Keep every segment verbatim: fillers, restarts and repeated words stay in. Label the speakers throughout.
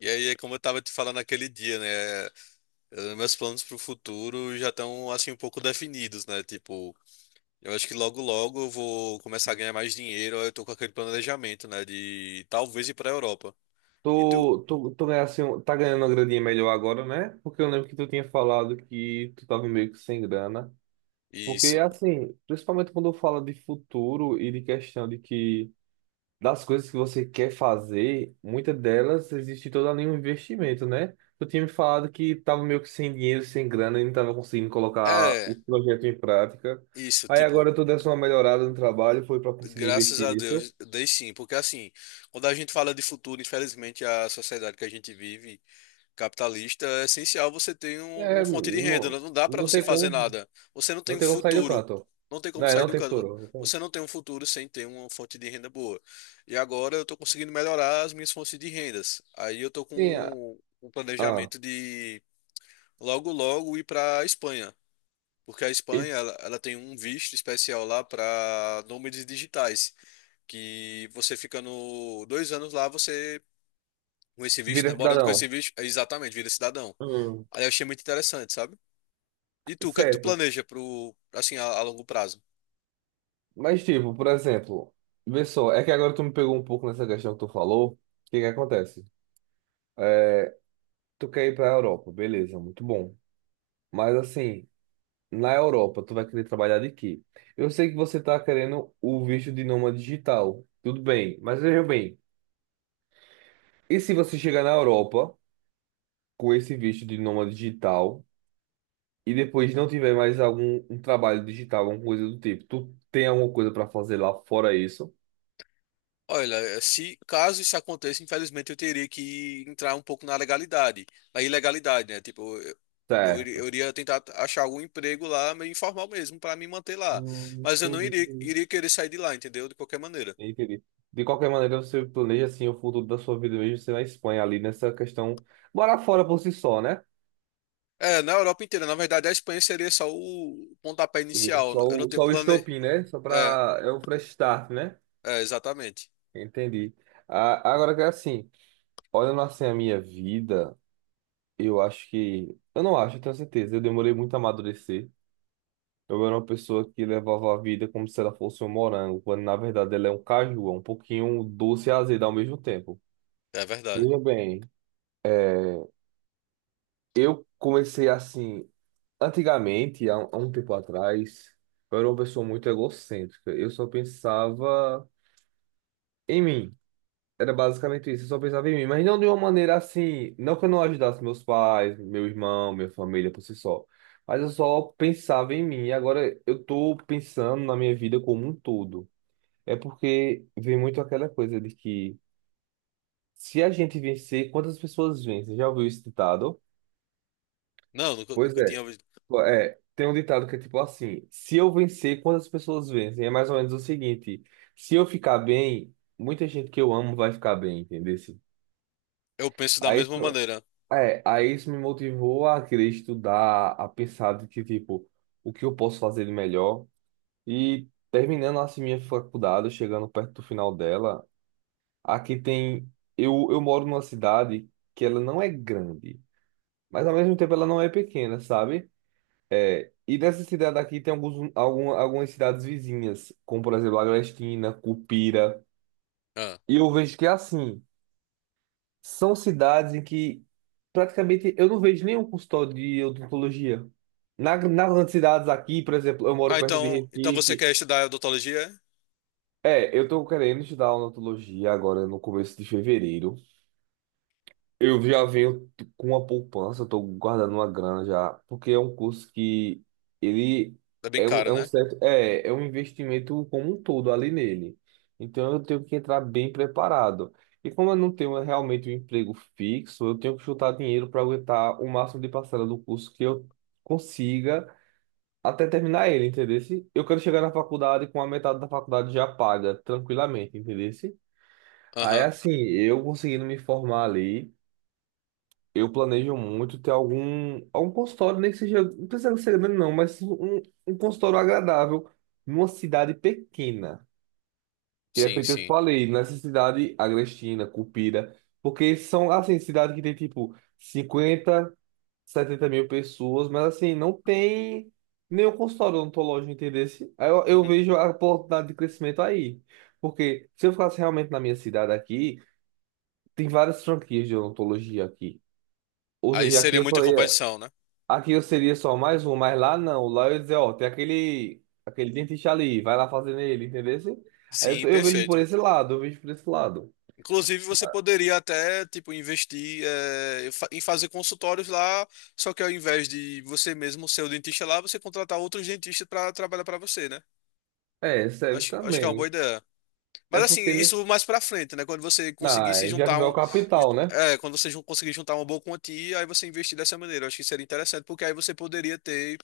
Speaker 1: E aí, é como eu tava te falando naquele dia, né? eh, Meus planos pro futuro já estão, assim, um pouco definidos, né? Tipo, eu acho que logo logo eu vou começar a ganhar mais dinheiro. Aí Eu tô com aquele planejamento, né? De talvez ir pra Europa. E tu?
Speaker 2: Tu, tu, tu ganhasse um- tá ganhando uma graninha melhor agora, né? Porque eu lembro que tu tinha falado que tu tava meio que sem grana. Porque,
Speaker 1: Isso.
Speaker 2: assim, principalmente quando fala de futuro e de questão de que das coisas que você quer fazer, muitas delas existe todo ali um investimento, né? Tu tinha me falado que tava meio que sem dinheiro, sem grana e não tava conseguindo colocar o
Speaker 1: É,
Speaker 2: projeto em prática.
Speaker 1: isso,
Speaker 2: Aí
Speaker 1: tipo,
Speaker 2: agora tu desse uma melhorada no trabalho, foi para conseguir
Speaker 1: graças
Speaker 2: investir
Speaker 1: a
Speaker 2: nisso.
Speaker 1: Deus, dei sim. Porque, assim, quando a gente fala de futuro, infelizmente, a sociedade que a gente vive, capitalista, é essencial você ter um- uma
Speaker 2: É,
Speaker 1: fonte de renda, né?
Speaker 2: não,
Speaker 1: Não dá para
Speaker 2: não
Speaker 1: você
Speaker 2: tem
Speaker 1: fazer
Speaker 2: como,
Speaker 1: nada. Você não tem
Speaker 2: não
Speaker 1: um
Speaker 2: tem como sair do
Speaker 1: futuro.
Speaker 2: canto.
Speaker 1: Não tem como
Speaker 2: Não, é
Speaker 1: sair
Speaker 2: não
Speaker 1: do
Speaker 2: tem
Speaker 1: canto.
Speaker 2: futuro. Então.
Speaker 1: Você não tem um futuro sem ter uma fonte de renda boa. E agora eu estou conseguindo melhorar as minhas fontes de rendas. Aí eu estou
Speaker 2: Sim, ah,
Speaker 1: com um
Speaker 2: ah,
Speaker 1: planejamento de logo logo ir para a Espanha. Porque a
Speaker 2: e
Speaker 1: Espanha ela, ela tem um visto especial lá para nômades digitais. Que você ficando dois anos lá, você com esse visto,
Speaker 2: vira
Speaker 1: né? Morando com esse
Speaker 2: cidadão.
Speaker 1: visto, é exatamente, vira cidadão.
Speaker 2: Hum,
Speaker 1: Aí eu achei muito interessante, sabe? E tu, o que é que tu
Speaker 2: certo.
Speaker 1: planeja pro, assim, a, a longo prazo?
Speaker 2: Mas, tipo, por exemplo, vê só, é que agora tu me pegou um pouco nessa questão que tu falou. O que que acontece? É, Tu quer ir para a Europa, beleza, muito bom. Mas assim, na Europa, tu vai querer trabalhar de quê? Eu sei que você tá querendo o visto de nômade digital, tudo bem, mas veja bem, e se você chegar na Europa com esse visto de nômade digital? E depois não tiver mais algum um trabalho digital, alguma coisa do tipo, tu tem alguma coisa para fazer lá fora isso?
Speaker 1: Olha, eh, se caso isso aconteça, infelizmente eu teria que entrar um pouco na legalidade, na ilegalidade, né? Tipo, eu, eu iria
Speaker 2: Certo.
Speaker 1: eu iria tentar achar algum emprego lá, meio informal mesmo, para me manter lá.
Speaker 2: Hum,
Speaker 1: Mas eu não
Speaker 2: entendi,
Speaker 1: iria,
Speaker 2: entendi.
Speaker 1: iria querer sair de lá, entendeu? De qualquer maneira.
Speaker 2: Entendi. De qualquer maneira, você planeja assim o futuro da sua vida mesmo, você na Espanha ali nessa questão, morar fora por si só, né?
Speaker 1: É, na Europa inteira, na verdade, a Espanha seria só o pontapé
Speaker 2: E
Speaker 1: inicial.
Speaker 2: Só
Speaker 1: Eu não
Speaker 2: o,
Speaker 1: tenho
Speaker 2: só o
Speaker 1: plane...
Speaker 2: estopim, né? Só
Speaker 1: É,
Speaker 2: para é o fresh start, né?
Speaker 1: é, Exatamente.
Speaker 2: Entendi. Ah, agora que é assim, olhando assim a minha vida, eu acho que eu não acho, eu tenho certeza, eu demorei muito a amadurecer. Eu era uma pessoa que levava a vida como se ela fosse um morango, quando na verdade ela é um caju, é um pouquinho doce e azedo ao mesmo tempo.
Speaker 1: É verdade.
Speaker 2: Veja bem, eu comecei assim, antigamente, há, um há um tempo atrás, eu era uma pessoa muito egocêntrica. Eu só pensava em mim. Era basicamente isso, eu só pensava em mim, mas não de uma maneira assim, não que eu não ajudasse meus pais, meu irmão, minha família por si só. Mas eu só pensava em mim. E agora eu tô pensando na minha vida como um todo. É porque vem muito aquela coisa de que se a gente vencer, quantas pessoas vencem? Já ouviu esse ditado?
Speaker 1: Não, nunca,
Speaker 2: Pois
Speaker 1: nunca tinha
Speaker 2: é.
Speaker 1: ouvido.
Speaker 2: É, tem um ditado que é tipo assim: se eu vencer, quantas pessoas vencem? É mais ou menos o seguinte: se eu ficar bem, muita gente que eu amo vai ficar bem, entendeu?
Speaker 1: Eu penso da
Speaker 2: Aí
Speaker 1: mesma
Speaker 2: isso,
Speaker 1: maneira.
Speaker 2: é, aí isso me motivou a querer estudar, a pensar de que, tipo, o que eu posso fazer de melhor. E terminando assim minha faculdade, chegando perto do final dela. Aqui tem. Eu, eu moro numa cidade que ela não é grande, mas ao mesmo tempo ela não é pequena, sabe? É, e nessa cidade aqui tem alguns, algum, algumas cidades vizinhas, como por exemplo Agrestina, Cupira.
Speaker 1: Ah,
Speaker 2: E eu vejo que é assim, são cidades em que praticamente eu não vejo nenhum consultório de odontologia. Na, nas grandes cidades aqui, por exemplo, eu moro
Speaker 1: ah,
Speaker 2: perto de
Speaker 1: então, então você
Speaker 2: Recife.
Speaker 1: quer estudar odontologia?
Speaker 2: É, eu tô querendo estudar odontologia agora no começo de fevereiro. Eu já venho t- com uma poupança, estou guardando uma grana já, porque é um curso que ele
Speaker 1: É bem
Speaker 2: é um,
Speaker 1: caro,
Speaker 2: é um
Speaker 1: né?
Speaker 2: certo, é, é um investimento como um todo ali nele. Então eu tenho que entrar bem preparado. E como eu não tenho realmente um emprego fixo, eu tenho que juntar dinheiro para aguentar o máximo de parcela do curso que eu consiga até terminar ele, entendeu? Eu quero chegar na faculdade com a metade da faculdade já paga, tranquilamente, entendeu? Aí
Speaker 1: Aham.
Speaker 2: assim, eu conseguindo me formar ali. Eu planejo muito ter algum, algum consultório, nem que seja, não precisa ser grande não, mas um, um consultório agradável numa cidade pequena. Que é
Speaker 1: Sim,
Speaker 2: feito, eu
Speaker 1: sim.
Speaker 2: falei, nessa cidade, Agrestina, Cupira, porque são, assim, cidade que tem, tipo, cinquenta setenta mil pessoas, mas, assim, não tem nenhum consultório odontológico, entendeu? Aí eu, eu
Speaker 1: Uhum.
Speaker 2: vejo a oportunidade de crescimento aí. Porque se eu ficasse realmente na minha cidade aqui, tem várias franquias de odontologia aqui. Ou
Speaker 1: Aí
Speaker 2: seja, aqui
Speaker 1: seria
Speaker 2: eu
Speaker 1: muita
Speaker 2: só ia.
Speaker 1: competição, né?
Speaker 2: Aqui eu seria só mais um, mas lá não. Lá eu ia dizer, ó, tem aquele, aquele dentista ali, vai lá fazer nele, entendeu? Aí eu,
Speaker 1: Sim,
Speaker 2: tô- eu vejo por
Speaker 1: perfeito.
Speaker 2: esse lado, eu vejo por esse lado.
Speaker 1: Inclusive, você poderia até, tipo, investir eh, fa- em fazer consultórios lá, só que ao invés de você mesmo ser o dentista lá, você contratar outros dentistas para trabalhar para você, né?
Speaker 2: É, serve
Speaker 1: Acho, acho que é uma boa
Speaker 2: também.
Speaker 1: ideia.
Speaker 2: É
Speaker 1: Mas assim,
Speaker 2: porque, né?
Speaker 1: isso mais pra frente, né? Quando você conseguir
Speaker 2: Ah,
Speaker 1: se
Speaker 2: é, já que
Speaker 1: juntar
Speaker 2: é o
Speaker 1: um.
Speaker 2: capital, né?
Speaker 1: É, quando você jun- conseguir juntar uma boa quantia, aí você investir dessa maneira. Eu acho que seria interessante, porque aí você poderia ter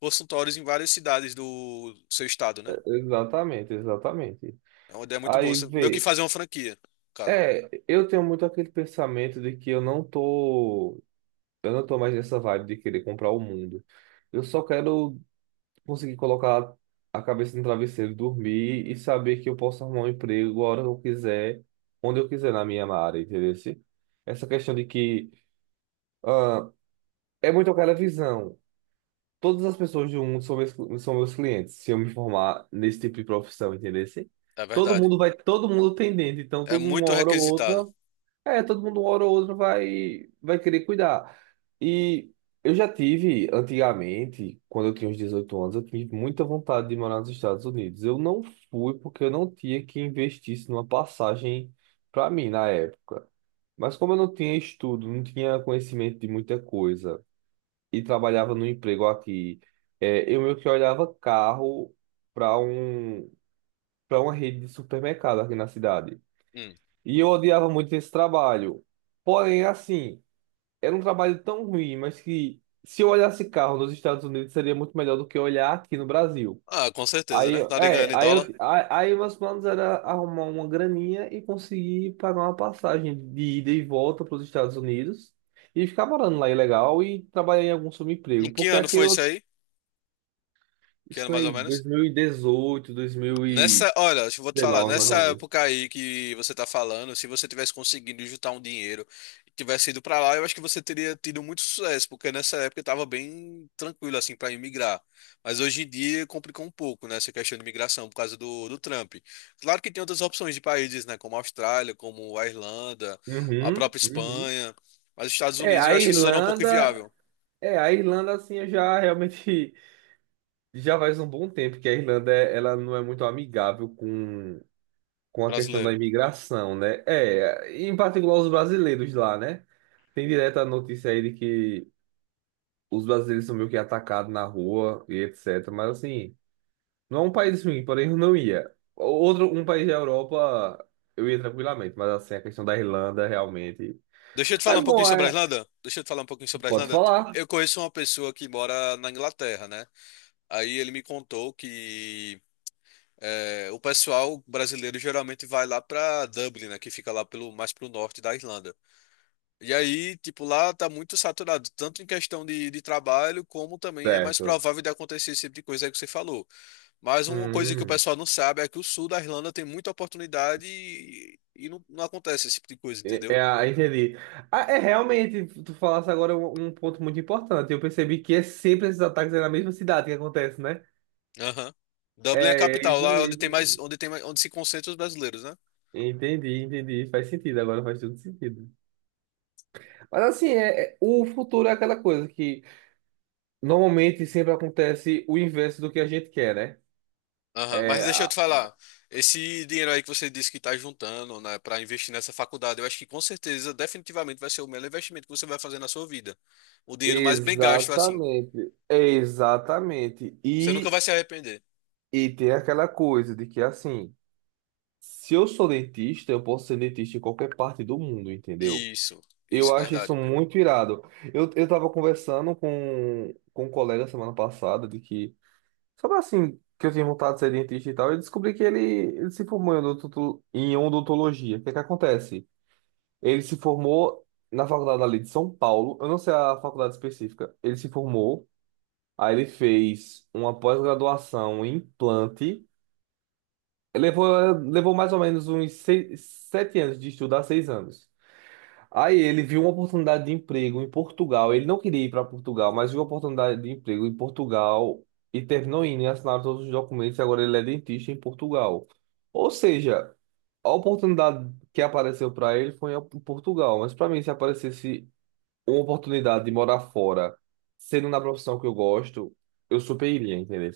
Speaker 1: consultórios em várias cidades do seu estado, né?
Speaker 2: Exatamente, exatamente.
Speaker 1: É uma ideia muito boa.
Speaker 2: Aí
Speaker 1: Você- Meio que
Speaker 2: vê.
Speaker 1: fazer uma franquia, no caso.
Speaker 2: É, eu tenho muito aquele pensamento de que eu não tô, eu não tô mais nessa vibe de querer comprar o mundo. Eu só quero conseguir colocar a cabeça no travesseiro, dormir e saber que eu posso arrumar um emprego a hora que eu quiser, onde eu quiser na minha área, entendeu? Se- Essa questão de que ah, é muito aquela visão. Todas as pessoas do mundo são meus, são meus clientes, se eu me formar nesse tipo de profissão, entendeu? Se-
Speaker 1: É
Speaker 2: Todo
Speaker 1: verdade.
Speaker 2: mundo vai, todo mundo tem dente, então
Speaker 1: É
Speaker 2: todo mundo, uma
Speaker 1: muito
Speaker 2: hora ou outra
Speaker 1: requisitado.
Speaker 2: é, todo mundo uma hora ou outra vai, vai querer cuidar. E eu já tive, antigamente, quando eu tinha uns dezoito anos, eu tinha muita vontade de morar nos Estados Unidos. Eu não fui porque eu não tinha que investir isso numa passagem para mim na época. Mas como eu não tinha estudo, não tinha conhecimento de muita coisa e trabalhava no emprego aqui, é, eu meio que olhava carro para um, para uma rede de supermercado aqui na cidade.
Speaker 1: Hum.
Speaker 2: E eu odiava muito esse trabalho. Porém, assim era um trabalho tão ruim, mas que se eu olhasse carro nos Estados Unidos seria muito melhor do que olhar aqui no Brasil.
Speaker 1: Ah, com certeza,
Speaker 2: Aí,
Speaker 1: né?
Speaker 2: eu-
Speaker 1: Tá
Speaker 2: é,
Speaker 1: ganhando em
Speaker 2: aí, eu,
Speaker 1: dólar.
Speaker 2: a- aí meus planos era arrumar uma graninha e conseguir pagar uma passagem de ida e volta para os Estados Unidos e ficar morando lá ilegal e trabalhar em algum
Speaker 1: Em
Speaker 2: subemprego.
Speaker 1: que
Speaker 2: Porque
Speaker 1: ano
Speaker 2: aqui
Speaker 1: foi
Speaker 2: eu,
Speaker 1: isso aí? Que
Speaker 2: isso
Speaker 1: ano mais
Speaker 2: foi
Speaker 1: ou
Speaker 2: em
Speaker 1: menos?
Speaker 2: dois mil e dezoito,
Speaker 1: Nessa, olha, eu vou te falar,
Speaker 2: dois mil e dezenove, mais
Speaker 1: nessa
Speaker 2: ou menos.
Speaker 1: época aí que você tá falando, se você tivesse conseguido juntar um dinheiro e tivesse ido pra lá, eu acho que você teria tido muito sucesso, porque nessa época eu tava bem tranquilo assim para imigrar. Mas hoje em dia complicou um pouco, né, essa questão de imigração por causa do, do Trump. Claro que tem outras opções de países, né, como a Austrália, como a Irlanda, a
Speaker 2: Uhum,
Speaker 1: própria
Speaker 2: uhum.
Speaker 1: Espanha, mas os Estados
Speaker 2: É,
Speaker 1: Unidos eu
Speaker 2: a
Speaker 1: acho que se tornou um pouco
Speaker 2: Irlanda,
Speaker 1: inviável,
Speaker 2: é, a Irlanda assim eu já realmente Já faz um bom tempo que a Irlanda é- ela não é muito amigável com, com a questão da
Speaker 1: brasileiro.
Speaker 2: imigração, né? É, em particular os brasileiros lá, né? Tem direta a notícia aí de que os brasileiros são meio que atacados na rua e et cetera. Mas assim, não é um país ruim, porém eu não ia. Outro, um país da Europa eu ia tranquilamente, mas assim, a questão da Irlanda realmente.
Speaker 1: Deixa eu te falar um
Speaker 2: Mas
Speaker 1: pouquinho
Speaker 2: bom,
Speaker 1: sobre a
Speaker 2: é-
Speaker 1: Irlanda. Deixa eu te falar um pouquinho sobre a
Speaker 2: pode
Speaker 1: Irlanda.
Speaker 2: falar.
Speaker 1: Eu conheço uma pessoa que mora na Inglaterra, né? Aí ele me contou que é, o pessoal brasileiro geralmente vai lá pra Dublin, né? Que fica lá pelo, mais pro norte da Irlanda. E aí, tipo, lá tá muito saturado, tanto em questão de, de trabalho, como também é mais
Speaker 2: Certo.
Speaker 1: provável de acontecer esse tipo de coisa aí que você falou. Mas uma coisa que o
Speaker 2: Hum.
Speaker 1: pessoal não sabe é que o sul da Irlanda tem muita oportunidade e, e não, não acontece esse tipo de coisa,
Speaker 2: É,
Speaker 1: entendeu?
Speaker 2: é, ah, entendi. Ah, é realmente, tu falasse agora um, um ponto muito importante. Eu percebi que é sempre esses ataques é na mesma cidade que acontece, né?
Speaker 1: Aham. Dublin é a
Speaker 2: É, é
Speaker 1: capital,
Speaker 2: isso
Speaker 1: lá é onde tem mais,
Speaker 2: mesmo.
Speaker 1: onde tem mais, onde se concentram os brasileiros, né?
Speaker 2: Entendi, entendi. Faz sentido, agora faz todo sentido. Mas assim, é, é- o futuro é aquela coisa que normalmente sempre acontece o inverso do que a gente quer, né?
Speaker 1: Aham. Mas
Speaker 2: É,
Speaker 1: deixa eu
Speaker 2: a-
Speaker 1: te falar, esse dinheiro aí que você disse que tá juntando, né, para investir nessa faculdade, eu acho que com certeza, definitivamente vai ser o melhor investimento que você vai fazer na sua vida. O dinheiro mais bem gasto, assim.
Speaker 2: Exatamente, exatamente.
Speaker 1: Você nunca
Speaker 2: E,
Speaker 1: vai se arrepender.
Speaker 2: e tem aquela coisa de que assim, se eu sou dentista, eu posso ser dentista em qualquer parte do mundo, entendeu?
Speaker 1: Isso,
Speaker 2: Eu
Speaker 1: isso,
Speaker 2: acho isso
Speaker 1: verdade.
Speaker 2: muito irado. Eu, eu tava conversando com, com um colega semana passada de que, sobre assim, que eu tinha vontade de ser dentista e tal, eu descobri que ele, ele se formou em odonto- em odontologia. O que que acontece? Ele se formou na faculdade ali de São Paulo, eu não sei a faculdade específica. Ele se formou, aí ele fez uma pós-graduação em implante. Levou, levou mais ou menos uns seis, sete anos de estudar, seis anos. Aí ele viu uma oportunidade de emprego em Portugal. Ele não queria ir para Portugal, mas viu uma oportunidade de emprego em Portugal e terminou indo e assinaram todos os documentos. e agora ele é dentista em Portugal. Ou seja, a oportunidade que apareceu para ele foi em Portugal. Mas para mim, se aparecesse uma oportunidade de morar fora, sendo na profissão que eu gosto, eu super iria, entendeu?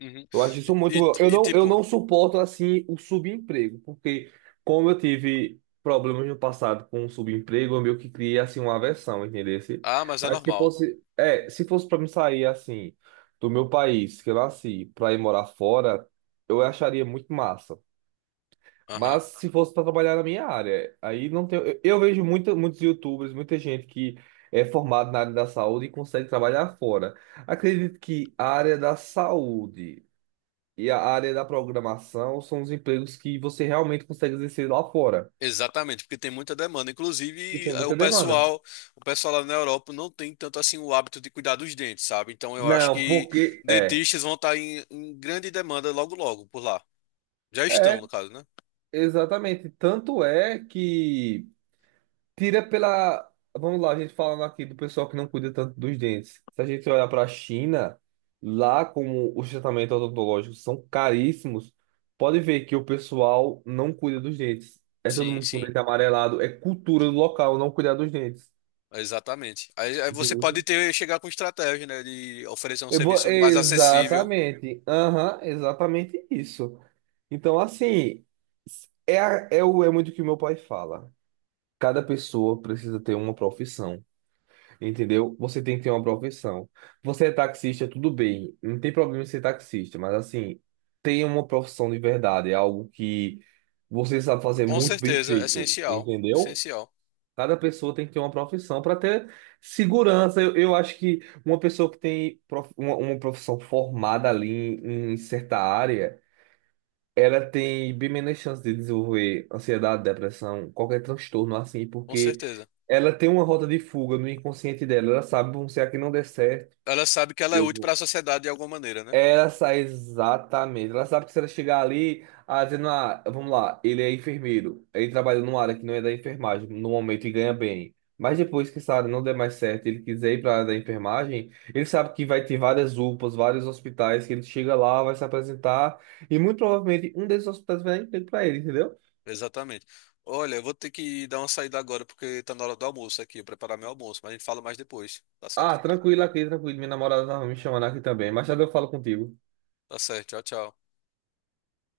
Speaker 1: Uhum.
Speaker 2: Eu acho isso
Speaker 1: E,
Speaker 2: muito
Speaker 1: e-
Speaker 2: bom. Eu
Speaker 1: e,
Speaker 2: não, eu
Speaker 1: tipo,
Speaker 2: não suporto, assim, o subemprego, porque como eu tive problemas no passado com o subemprego, eu meio que criei, assim, uma aversão, entendeu? Se-
Speaker 1: ah, mas é
Speaker 2: Mas se
Speaker 1: normal.
Speaker 2: fosse, é, se fosse para me sair, assim, do meu país, que eu nasci, para ir morar fora, eu acharia muito massa. Mas se fosse para trabalhar na minha área, aí não tem. Eu, eu vejo muita, muitos YouTubers, muita gente que é formada na área da saúde e consegue trabalhar fora. Acredito que a área da saúde e a área da programação são os empregos que você realmente consegue exercer lá fora,
Speaker 1: Exatamente, porque tem muita demanda.
Speaker 2: que
Speaker 1: Inclusive,
Speaker 2: tem
Speaker 1: eh, o
Speaker 2: muita demanda.
Speaker 1: pessoal, o pessoal lá na Europa não tem tanto assim o hábito de cuidar dos dentes, sabe? Então eu acho
Speaker 2: Não,
Speaker 1: que
Speaker 2: porque é,
Speaker 1: dentistas vão estar em, em grande demanda logo logo por lá. Já estão,
Speaker 2: é
Speaker 1: no caso, né?
Speaker 2: exatamente. Tanto é que tira pela, vamos lá, a gente falando aqui do pessoal que não cuida tanto dos dentes. Se a gente olhar para a China, lá como os tratamentos odontológicos são caríssimos, pode ver que o pessoal não cuida dos dentes. É todo
Speaker 1: Sim,
Speaker 2: mundo com
Speaker 1: sim.
Speaker 2: dente amarelado, é cultura do local não cuidar dos dentes.
Speaker 1: Exatamente. Aí, aí você pode ter chegar com estratégia, né, de oferecer um
Speaker 2: Eu vou-
Speaker 1: serviço mais acessível.
Speaker 2: Exatamente. Aham, exatamente isso. Então, assim, é, a- é, o, é muito o que meu pai fala. Cada pessoa precisa ter uma profissão, entendeu? Você tem que ter uma profissão. Você é taxista, tudo bem. Não tem problema em ser taxista, mas assim, tenha uma profissão de verdade. É algo que você sabe fazer
Speaker 1: Com
Speaker 2: muito bem
Speaker 1: certeza, é
Speaker 2: feito,
Speaker 1: essencial,
Speaker 2: entendeu?
Speaker 1: essencial,
Speaker 2: Cada pessoa tem que ter uma profissão para ter segurança. Eu, eu acho que uma pessoa que tem prof- uma, uma profissão formada ali em, em certa área, ela tem bem menos chance de desenvolver ansiedade, depressão, qualquer transtorno assim,
Speaker 1: com
Speaker 2: porque
Speaker 1: certeza.
Speaker 2: ela tem uma rota de fuga no inconsciente dela. Ela sabe, bom, se aqui não der certo,
Speaker 1: Ela sabe que ela é
Speaker 2: eu
Speaker 1: útil para a
Speaker 2: vou.
Speaker 1: sociedade de alguma maneira, né?
Speaker 2: Ela sai exatamente. Ela sabe que se ela chegar ali, ah, dizendo, ah, vamos lá, ele é enfermeiro, ele trabalha numa área que não é da enfermagem no momento e ganha bem. Mas depois que essa área não der mais certo, ele quiser ir para a área da enfermagem, ele sabe que vai ter várias U P As, vários hospitais, que ele chega lá, vai se apresentar, e muito provavelmente um desses hospitais vai dar emprego para ele, entendeu?
Speaker 1: Exatamente. Olha, eu vou ter que dar uma saída agora porque tá na hora do almoço aqui, eu preparar meu almoço, mas a gente fala mais depois, tá
Speaker 2: Ah,
Speaker 1: certo?
Speaker 2: tranquilo aqui, tranquilo, minha namorada tava me chamando aqui também. Mais tarde eu falo contigo.
Speaker 1: Tá certo, tchau, tchau.